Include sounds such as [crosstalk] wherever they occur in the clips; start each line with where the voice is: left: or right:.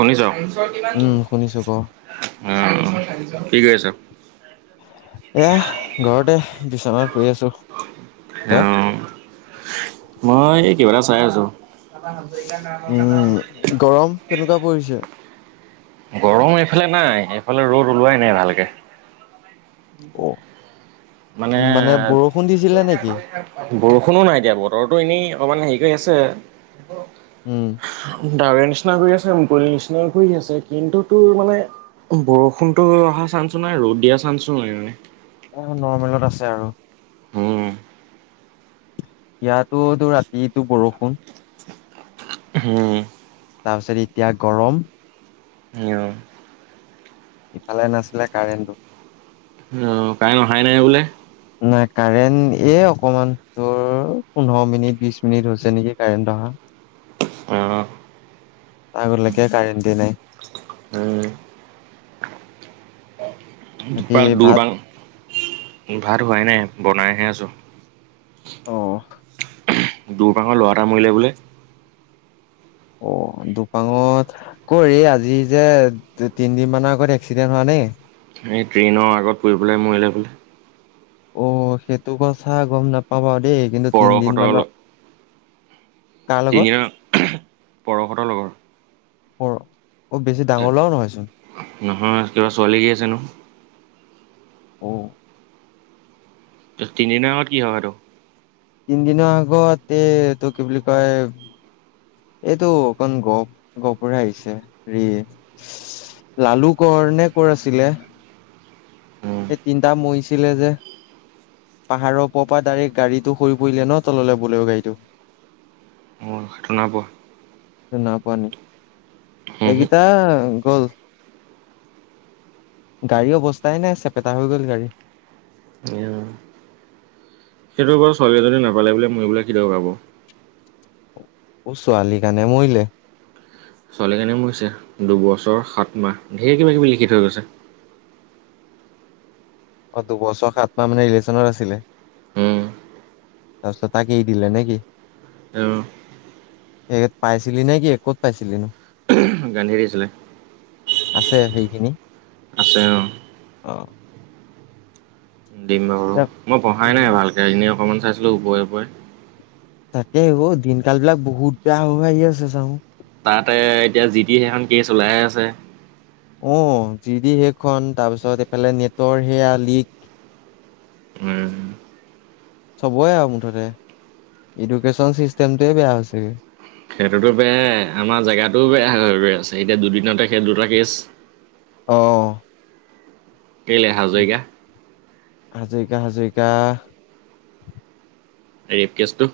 right: শুনিছ?
left: উম শুনিছো ক
right: উম। কি কৰিছ?
left: এয়া ঘৰতে বিচনাৰ
right: অহ, মই কিবা এটা চাই আছোঁ।
left: উম গৰম কেনেকুৱা পৰিছে?
right: গৰম এইফালে নাই এইফালে ৰ'দ ওলোৱাই নাই ভালকে। উম
left: অ
right: মানে
left: বৰষুণ দিছিলে নেকি
right: বৰষুণো নাই এতিয়া বতৰতো এনেই অকমান হেৰি কৰি আছে। যে
left: উম
right: [inaudible] ডাৱৰে নিচিনা কৰি আছে মুকলি নিচিনা ঘ আছে কিন্তু তোৰ মানে বৰষুণটো অহা চান্সো নাই ৰ'দ দিয়া চান্সো নাই মানে।
left: এ নৰ্মেলত আছে আৰু।
right: হম।
left: ইয়াতোটো ৰাতিতটো বৰষুণ।
right: হম
left: তাৰপিছত এতিয়া গৰম।
right: নিওঁ
left: ইফালে নাছিলে কাৰেণ্টটো।
right: অ কাৰনে অহাই নাই বোলে?
left: নাই কাৰেণ্ট এ অকমান তোৰ পোন্ধৰ মিনিট বিশ মিনিট হৈছে নেকি কাৰেণ্ট অহা।
right: অহ।
left: আগলৈকে কাৰেণ্টি নাই।
right: উম।
left: বাকী
right: দৰ
left: ভাত
right: বাং ভাত হোৱাই নাই। বনাইহে আছোঁ।
left: অ
right: দৰপাঙৰ ল'ৰা এটা মৰিলে বোলে?
left: অ দুপাঙত ক আজি যে তিনদিন মানৰ আগত এক্সিডেণ্ট হোৱা নে?
right: এই ট্ৰেইনৰ আগত পৰিুবেলাই মৰিলে বোলে?
left: অ সেইটো কথা গম নাপাব দেই কিন্তু তিনদিন মানত
right: তিনিজন, পৰশতৰ লগৰ।
left: পৰ অব বেছি ডাঙৰ লৰা নহয়চোন
right: নহয় কিবা ছোৱালী কেছ হেনো
left: আহ
right: তিনিদিনৰ আগত কি হয় এইতটো
left: তিনিদিনৰ আগতে তটো কি বুলি কয় এইটো অকণ গপ গপৰে আহিছে হেৰি লালু কৰ নে কৰ আছিলে সেই তিনিটা মৈচ ছিলে যে পাহাৰৰ ওপ পৰা ডাইৰেক্ট গাড়ীটো হৈ পৰিলে ন তললৈ বোলেৰ গাড়ীটো
right: তনা পোৱা
left: ন পোৱা নি এইগিটা গল, গাড়ী অৱস্থাই নাই চেপেটা হৈ গল গাড়ী
right: ছোৱালীজনী নাপালে বোলে মইবলে কি তই ভাব
left: ছোৱালী কাৰণে মৰিলে
right: ছোৱালী এজনী মৰিছে, দুবছৰ সাত মাহ, ধেৰ কিবা কিবি লিখি থৈ গৈছে
left: অ দুবছৰ সাত মাহ মানে ৰিলেচনৰ আছিলে তাৰপিছত তাক এৰি দিলে নেকি?
right: আহ
left: সেইত পাইছিলি নে কি ক'ত পাইছিলি নো
right: গান্ধী দিছিলে
left: আছে সেইখিনি
right: আছে অ
left: অঁ
right: দিম বাৰু মই পঢ়াই
left: উম
right: নাই ভালকে এনে অকণমান চাইছিলোঁ ওপৰে ওপৰে
left: তাকে অঁ দিনকাল বিলাক বহুত বেয়া হ হৈ আহি আছে চা কঁ
right: তাতে এতিয়া জি টি সেইখন কেছ ওলাই আছে।
left: অ জিদি সেইখন তাৰপিছত এইফালে নেটৰ সেয়া লিক
right: উম,
left: চবই আৰু মুঠতে এডুকেশচন চিষ্টেমটোৱে বেয়া হৈছেগে
right: সেইটোতো বেয়াই আমাৰ জেগাতটোও বেয়া হৈ গৈ আছে, এতিয়া দুদিনতে সেই দুটা কেচ
left: অ
right: কেলে হাজৰিকা
left: হাজৰিকা হাজৰিকা
right: ৰেপ কেছটো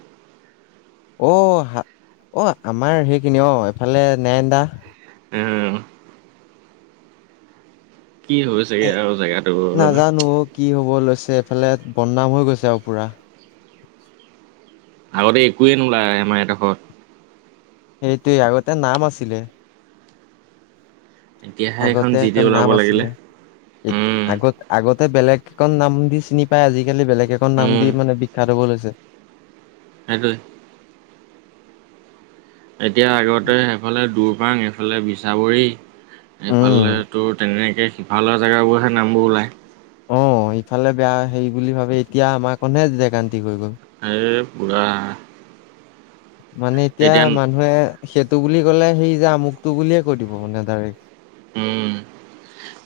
left: অ অ আমাৰ সেইখিনি অ এইফালে নয়ন দা
right: উম কি হৈছেগে আৰু জেগাটো
left: নাজানো অ কি হব লৈছে এইফালে বদনাম হৈ গৈছে আৰু পুৰা
right: আগতে একোৱে নোলায় আমাৰ এদখত
left: সেইটোৱেই আগতে নাম আছিলে
right: এতিয়াহে এইখন
left: আগতে
right: যি টি
left: এখন
right: ওলাব
left: নাম
right: লাগিলে
left: আছিলে
right: উম
left: আগত আগত তাতে বেলেগ এখন নাম দি চিনি পাই আজিকালি বেলেগ এখন নাম
right: উম
left: দি মানে বিখ্যাত হব লৈছে।
right: হেতুৱেই এতিয়া আগতে সেইফালে দূৰপাণ এইফালে বিচ চাবৰি এইফালে
left: উম,
right: তো তেনে তাকে সিফাল লোৱা জেগাবোৰহে নামবোৰ ওলায়
left: অ ইফালে বেয়া হেৰি বুলি ভাবে এতিয়া আমাৰ কণে যেগান্তি হৈ গ'ল
right: এই পূৰা
left: মানে এতিয়া মানুহে সেই তটো বুলি ক'লে সেই যে আমুক তটো বুলিয়ে কৈ দিব মানে ডাইৰেক্
right: উম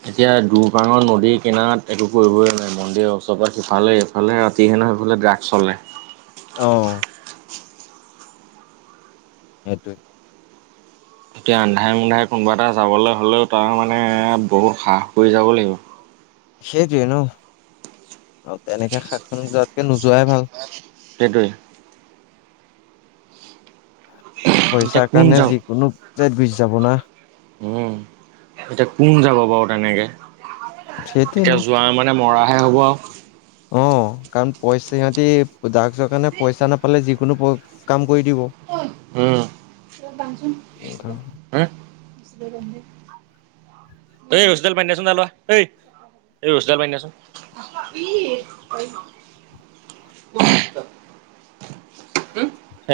right: এতিয়া দুপাঙৰ নদীৰ কিনাত একো কৰিবই নাই মন্দিৰ ওচৰ সিফালে এইফালে ৰাতি হেনহ সেইফালে ড্ৰাগ চলে
left: আহ সেইটোৱে
right: এতিয়া আন্ধাই মোন্ধাই কোনোবা এটা যাবলৈ হ'লেও তাৰ মানে বহুত হ্ৰাহস কৰি যাব লাগিব।
left: সেইটোৱে ন আৰু তেনেকে শাকখন যোৱাতকে নোযোৱাই ভাল।
right: সেইটোৱে এতিয়া
left: পইচাৰ
right: কোন
left: কাৰণে
right: যাওঁ
left: যিকোনো যাব না
right: উম এতিয়া কোন যাব বাৰু তেনেকে।
left: সেইটোৱে ন।
right: এতিয়া যোৱা মানে মৰাহে হ'ব আৰু
left: অ কাৰণ পইচা সিহঁতি ড্ৰাগছৰ কাৰণে পইচা নাপালে যিকোনো কাম কৰি দিব।
right: উম হ এ ৰচীডাল বান্ধি দিয়াচোন তালে এই ৰচীডাল বান্ধাচোন উ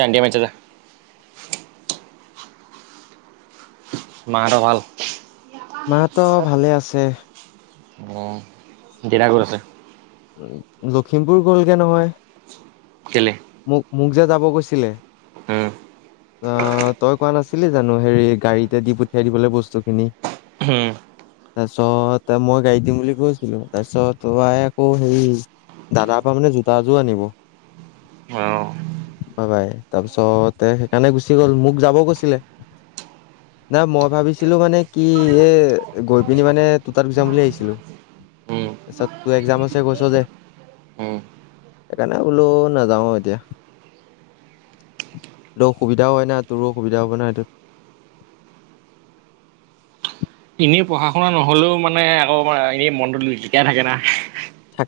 right: আমি বান্ধিছো যা মা সেটো ভাল
left: মা হত ভালে আছে।
right: অ ডেৰা গৈছিলো
left: লখিমপুৰ গলগে নহয়
right: কেলে
left: মোক মোক যে যাব গৈছিলে
right: উম
left: অ তই কত আছ ছিলে জানো হেৰি গাড়ীতে দি পঠিয়াই দিবলৈ বস্তু খিনি।
right: হম
left: তাৰ পিছত মই গাই দিম বুলি কৈছিলো। তাৰপিছত তই আকৌ হেৰি দাদাৰ পৰা মানে জোতা এযোৰ আনিব
right: অঁ
left: তাৰপিছত সেইকাৰণে গুচি গ'ল মোক যাব কৈছিলে নাই মই ভাবিছিলো মানে কি এ গৈ পিনি মানে ততাত যাম বুলি আহিছিলো
right: উম
left: তাৰপিছত তোৰ এক্জাম আছে কৈছ যে
right: উম
left: সেইকাৰণে বোলো নাযাও এতিয়া ব অসুবিধা হয় না তোৰো অসুবিধা হব ন সেইটোত।
right: এনেই পঢ়া শুনা নহলেও মানে আকৌ এনে মনটোতো জ জিকাই থাকে না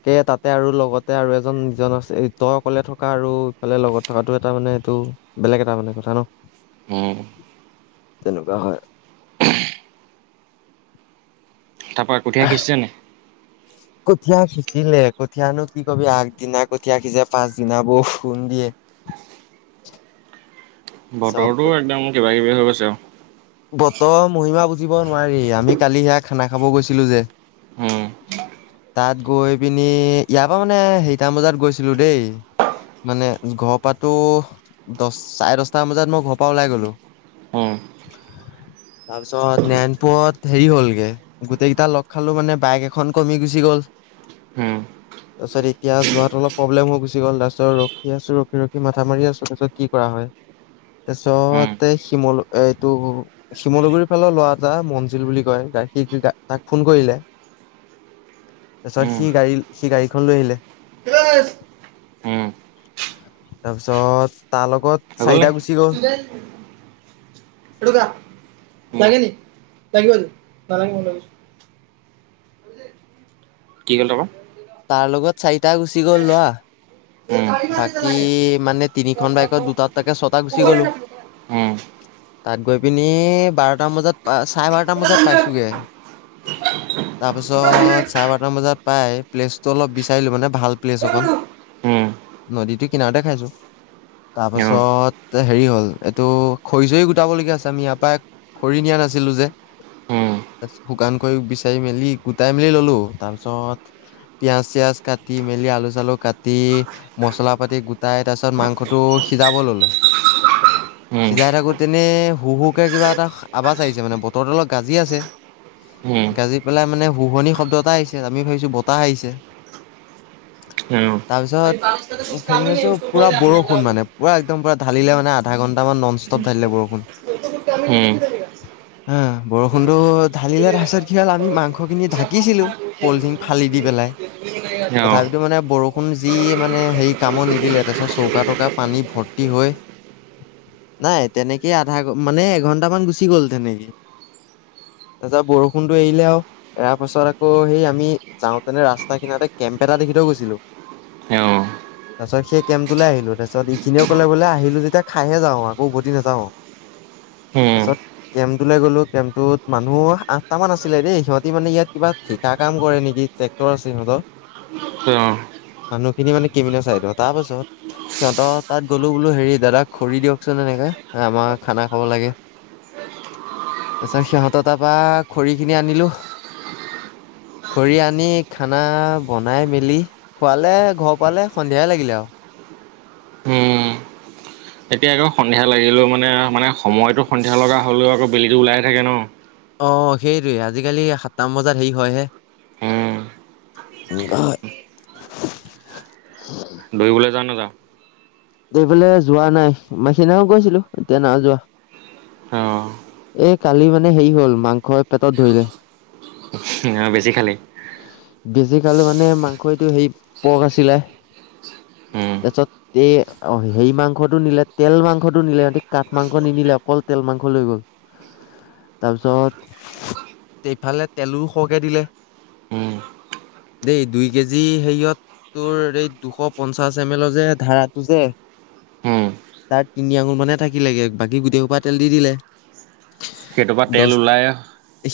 left: তাকে তাতে আৰু লগতে আৰু এজন ইজন আছে তই অকলে থকা আৰু ইফালে লগত থকাতটো এটা মানে এইটো বেলেগ এটা মানে কথা ন
right: উম,
left: তেনেকুৱা হয়
right: তাৰপৰা কঠীয়া সিঁচি ছনে
left: কঠীয়া সিচিলে কঠিয়ানো কি কবি আগদিনা কঠীয়া সিচে পাছদিনা বৰষুণ দিয়ে। চব
right: বতৰৰতো একদম কিবা কিবি হৈ গৈছে আৰু।
left: বতৰ মহিমা বুজিব নোৱাৰি আমি কালি সিয়া খানা খাব গৈছিলো যে।
right: উম,
left: তাত গৈ পিনি ইয়াৰ পৰা মানে সেইটাম বজাত গৈছিলো দেই মানে ঘৰ পৰাতো দহ চাৰে দহ আঠটা বজাত মই ঘৰ পৰা ওলাই গ'লো।
right: উম,
left: তাৰপিছত নাৰায়ণপুৰত হেৰি হ'লগে গোটেইকেইটা লগ খালো মানে বাইক এখন কমি গুচি গ'ল।
right: উম,
left: তাৰপিছত এতিয়া যোৱাত অলপ প্ৰব্লেম হৈ গুচি গ'ল তাৰপিছত ৰখি আছো ৰখি-ৰখি মাথা মাৰি আছো তাৰপিছত কি কৰা হয়।
right: উম,
left: তাৰপিছতে শিমল এইটো শিমলুগুৰি ফালৰ লৰা এটা মঞজিল বুলি কয়, সি তাক ফোন কৰিলে। তাৰপিছত
right: উম,
left: সি গাড়ী সি গাড়ীখন লৈ আহিলে
right: উম,
left: তাৰপিছত তাৰ লগত
right: হৈ
left: চাৰিটা
right: নে?
left: গুছি গ'ল।
right: লাগে নি? লাগিব এটো? নালাগে মই লি গৈছোঁ। কি কলে ক?
left: তাৰ লগত চাৰিটা গুচি গ'ল ল'ৰা।
right: উম, উম,
left: বাকী মানে তিনিখন বাইকত দুটা-দুটাকে ছটা গুচি গলো। তাত গৈ পিনি বাৰটামান বজাত চাৰে বাৰটা বজাত পাইছোগে তাৰপিছত চাৰে বাৰটাাম বজাত পাই প্লেচটো অলপ বিচাৰিলো মানে ভাল প্লেচ অকণ। নদীতটো কিনাৰতে খাইছো।
right: উম,
left: তাৰপাছত হেৰি হল এইটো খৰি ছৰি গোটাবলগীয়া আছে আমি ইয়াৰ পৰা খৰি নিয়া নাছিলো যে,
right: উম, উম,
left: শুকান খৰি বিচাৰি মেলি গোটাই মেলি ললো তাৰ পিছত পিয়াজ চিয়াজ কাটি মেলি আলু চালু কাটি মছলা পাতি গোটাই তাৰ পিছ মাংসটো সিজাব ললে
right: উম,
left: সিজাই থাকোতেনে হু-হুকে কিবা এটা আৱাজ আহিছে মানে বতৰটো অলপ গাজি আছে।
right: উম, উম, উম।
left: গাজি পেলাই মানে শুুৱনি শব্দ এটা আহিছে আমি ভাবিছো বতাহ আহিছে
right: অ',
left: তাৰপিছত হেৰিছো পুৰা বৰষুণ মানে পুৰা একদম পুৰা ঢালিলে মানে অধা ঘণ্টা মান নন ষ্টপ ঢালিলে বৰষুণ। অহ, বৰষুণটো ঢালিলে তাৰ পিছত মাংসখিনি ঢাকিচিলো পলথিন ফালি দি পেলাই তথাপিতো মানে বৰষুণ যি মানে হেৰি কামো নিদিলে তাৰ পিছত চৌকা তৌকা পানী ভৰ্তি হয়। নাই, তেনেকেই আধা ঘ মানে এঘন্টা মান গুচি গ'ল তেনেকে তাৰ পিছত বৰষুণতটো এৰিলে আৰু এৰাৰ পাছত আকৌ সেই আমি যাওঁতেনে ৰাস্তাখিনতে কেম্প এটা দেখি থই গৈছিলো।
right: অ',
left: তাৰপিছত সেই কেম্পটোলৈ আহিলো তাৰপিছত এইখিনিয়ও কলে বোলে আহিলো যেতিয়া খাইহে যাওঁ আকৌ উভতি নাযাও।
right: উম,
left: তাৰপিছত কেম্পটো গলো কেম্পটোত মানুহ আঠটামান আছিলে দেই সিহঁতি মানে ইয়াত কিবা ঠিকা কাম কৰে নেকি ট্ৰেক্টৰ আছে সিহঁতৰ।
right: অ'।
left: মানুহ খিনি মানে। [unintelligible] তাৰ পাছত, সিহঁতৰ তাত গলো বোলো হেৰি দাদা খৰি দিয়কচোন এনেকাে আমাৰ খানা খাব লাগে তাৰ পিছত সিহঁত তাৰপা খৰি খিনি আনিলো, খৰি আনি খানা বনাই মেলি খোৱালে ঘৰ পালে সন্ধিয়াই লাগিলে আৰু।
right: উম এতিয়া আকৌ সন্ধিয়া লাগিলে মানে মানে-মানে সময়তো সন্ধিয়া লগা হ'লেও আকৌ বেলিটো ওলাইে থাকে ন?
left: অ সেইটোৱে আজিকালি সাতটাম বজাত হেৰি হয়হে।
right: উম দৌৰিবলৈ যাও নাযাও?
left: এইফোলে যোৱা নাই, সেই দিনাখন গৈছিলো এতিয়া না যোৱা। এই কালি মানে হেৰি হল মাংস পেটত ধৰিলে।
right: অ বেছি খালি?
left: বেছি খলি মানে মাংসইটো সেই পক আছিলে।
right: উম
left: তাৰপিছত এই অ সেই মাংসটো নিলে তেল মাংসটো নিলে সিহতি কাঠ মাংস নিনিলে অকল তেল মাংস লৈ গল। তাৰপিছত এইফালে তেলো সৰহকে দিলে
right: উম
left: দেই দুই কেজি হেৰিয়ত তোৰ এই দুশ পঞ্চাশ এম এলৰ যে ধাৰাটো যে।
right: উম
left: তাত তিনি আঙুৰ মানে থাকিলেগে বাকী গোটেই সোপা তেল দি দিলে।
right: সেইটোৰপা
left: দহ
right: তেল ওলায়।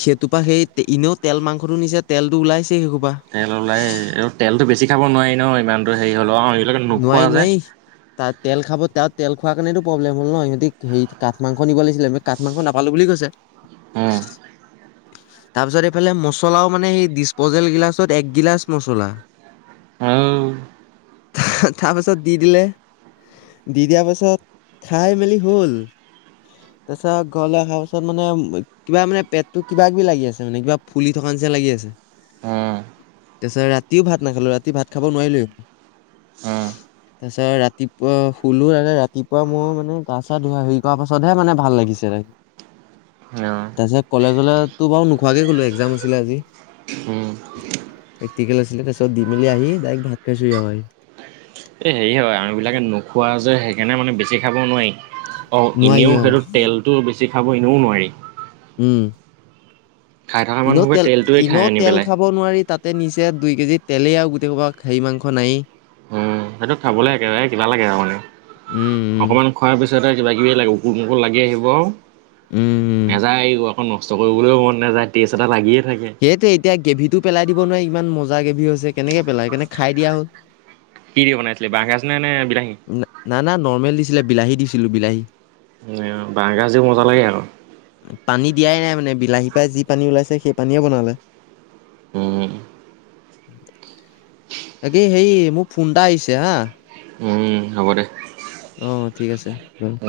left: সেইটোপা সেই এনেও তেল মাংসটো নিছে তেলটো ওলাইছে। সেইসোপা
right: তেল ওলাই আৰু তেলতো বেছি খাব নোৱাৰি নহৈ। হেৰি হ'ল এইিলে নোখোৱা
left: নোৱাৰি
right: যে।
left: নোৱাৰি তাত তেল খাব তাত তেল খোৱাৰ কাৰণো প্ৰব্লেম হল ন, সিহঁতি হ কাঠ মাংস নিব লাগিছিলে কাঠ মাংস নাপালো বুলি কৈছে।
right: উম
left: তাৰ পিছত এইফালে মচলাও মানে সেই ডিচপজল গিলাচত একগিলাচ মছলা।
right: উম উম উম
left: তাৰপিছত দি দিলে। দি দিয়া পিছত খাই মেলি হল তাৰপিছত ঘৰলে অহাৰ পাছত মানে কিবা মানে পেটটো কিবা-কিবি লাগি আছে মানে কিবা ফুলি থকা নিচ লাগি আছে, তাৰপিছত ৰাতিও ভাত নাখালো ৰাতি ভাত খাব নোৱাৰিলো। তাৰপিছত ৰাতিপুৱা শুলো ৰাতিপুৱা মোৰ মানে গা চা ধুই হেৰি কৰি পাছতহে মানে ভাল লাগিছে।
right: অ',
left: তাৰপিছত কলেজলেতো বাৰু নোখোৱাকে কলো এক্জাম আছিলে আজি,
right: উম
left: প্ৰেক্টিকেল আছিলে। তাৰ পিছত দি মেলি আহিক ভাত খাইছো হি আৰু আহি।
right: এ হেৰি হয় আম বিলাকে নোখোৱা যে সেইকাৰণে মানে বেছি খাব নোৱাৰি। অ
left: নোৱাৰি
right: এনেও
left: অ
right: সেইটো তেলতটো বেছি বেছি খাব এনেও নোৱাৰি।
left: উম।
right: খাই থকা
left: এনেও
right: মানুহবোৰে
left: তেল,
right: তেলটোৱে খাই
left: ইনেও
right: আনি
left: তেল
right: পেলাই
left: খাব নোৱাৰি তাত তাতে নিচে দুই কেজি তেলেই আৰু গোটেই হপা হেৰি মাংস নায়েই।
right: উম সেইটো খাবলে একেৰাহে কিবা লাগে আৰু মানে
left: উম উম
right: অকমান খোৱাৰ পিছত পিছতে কিবা কিবি লাগে উকুৰ মুকুৰ লাগি আহিব আৰু
left: উম উম
right: নাযায় নষ্ট কৰিবলৈও মন নাযায়। টেষ্ট এটা লাগিয়ে থাকে
left: সেইটোৱে এতিয়া গেভিটো পেলাই দিব নোৱাৰি ইমান মজা গেভি হৈছে, কেনেকে পেলাও, সেইকাৰণে খাই দিয়া হ'ল।
right: কি দি বনাইছিলে বাহ গাজ নে বি
left: না না নৰ্মেল ডিচ। ছিল বিলাহী দিছিলো বিলাহী।
right: বাহগাজো মজা লাগে আকৌ।
left: পানী দিয়াই নাই মানে বিলাহী পাই যি পানী ওলাইছে সেই পানীয়ে বনালে ।
right: উম
left: বাকি হেৰি মোক ফোনটা আহিছে হা।
right: উম হ'ব দে
left: অ ঠিক আছে, বাৰু।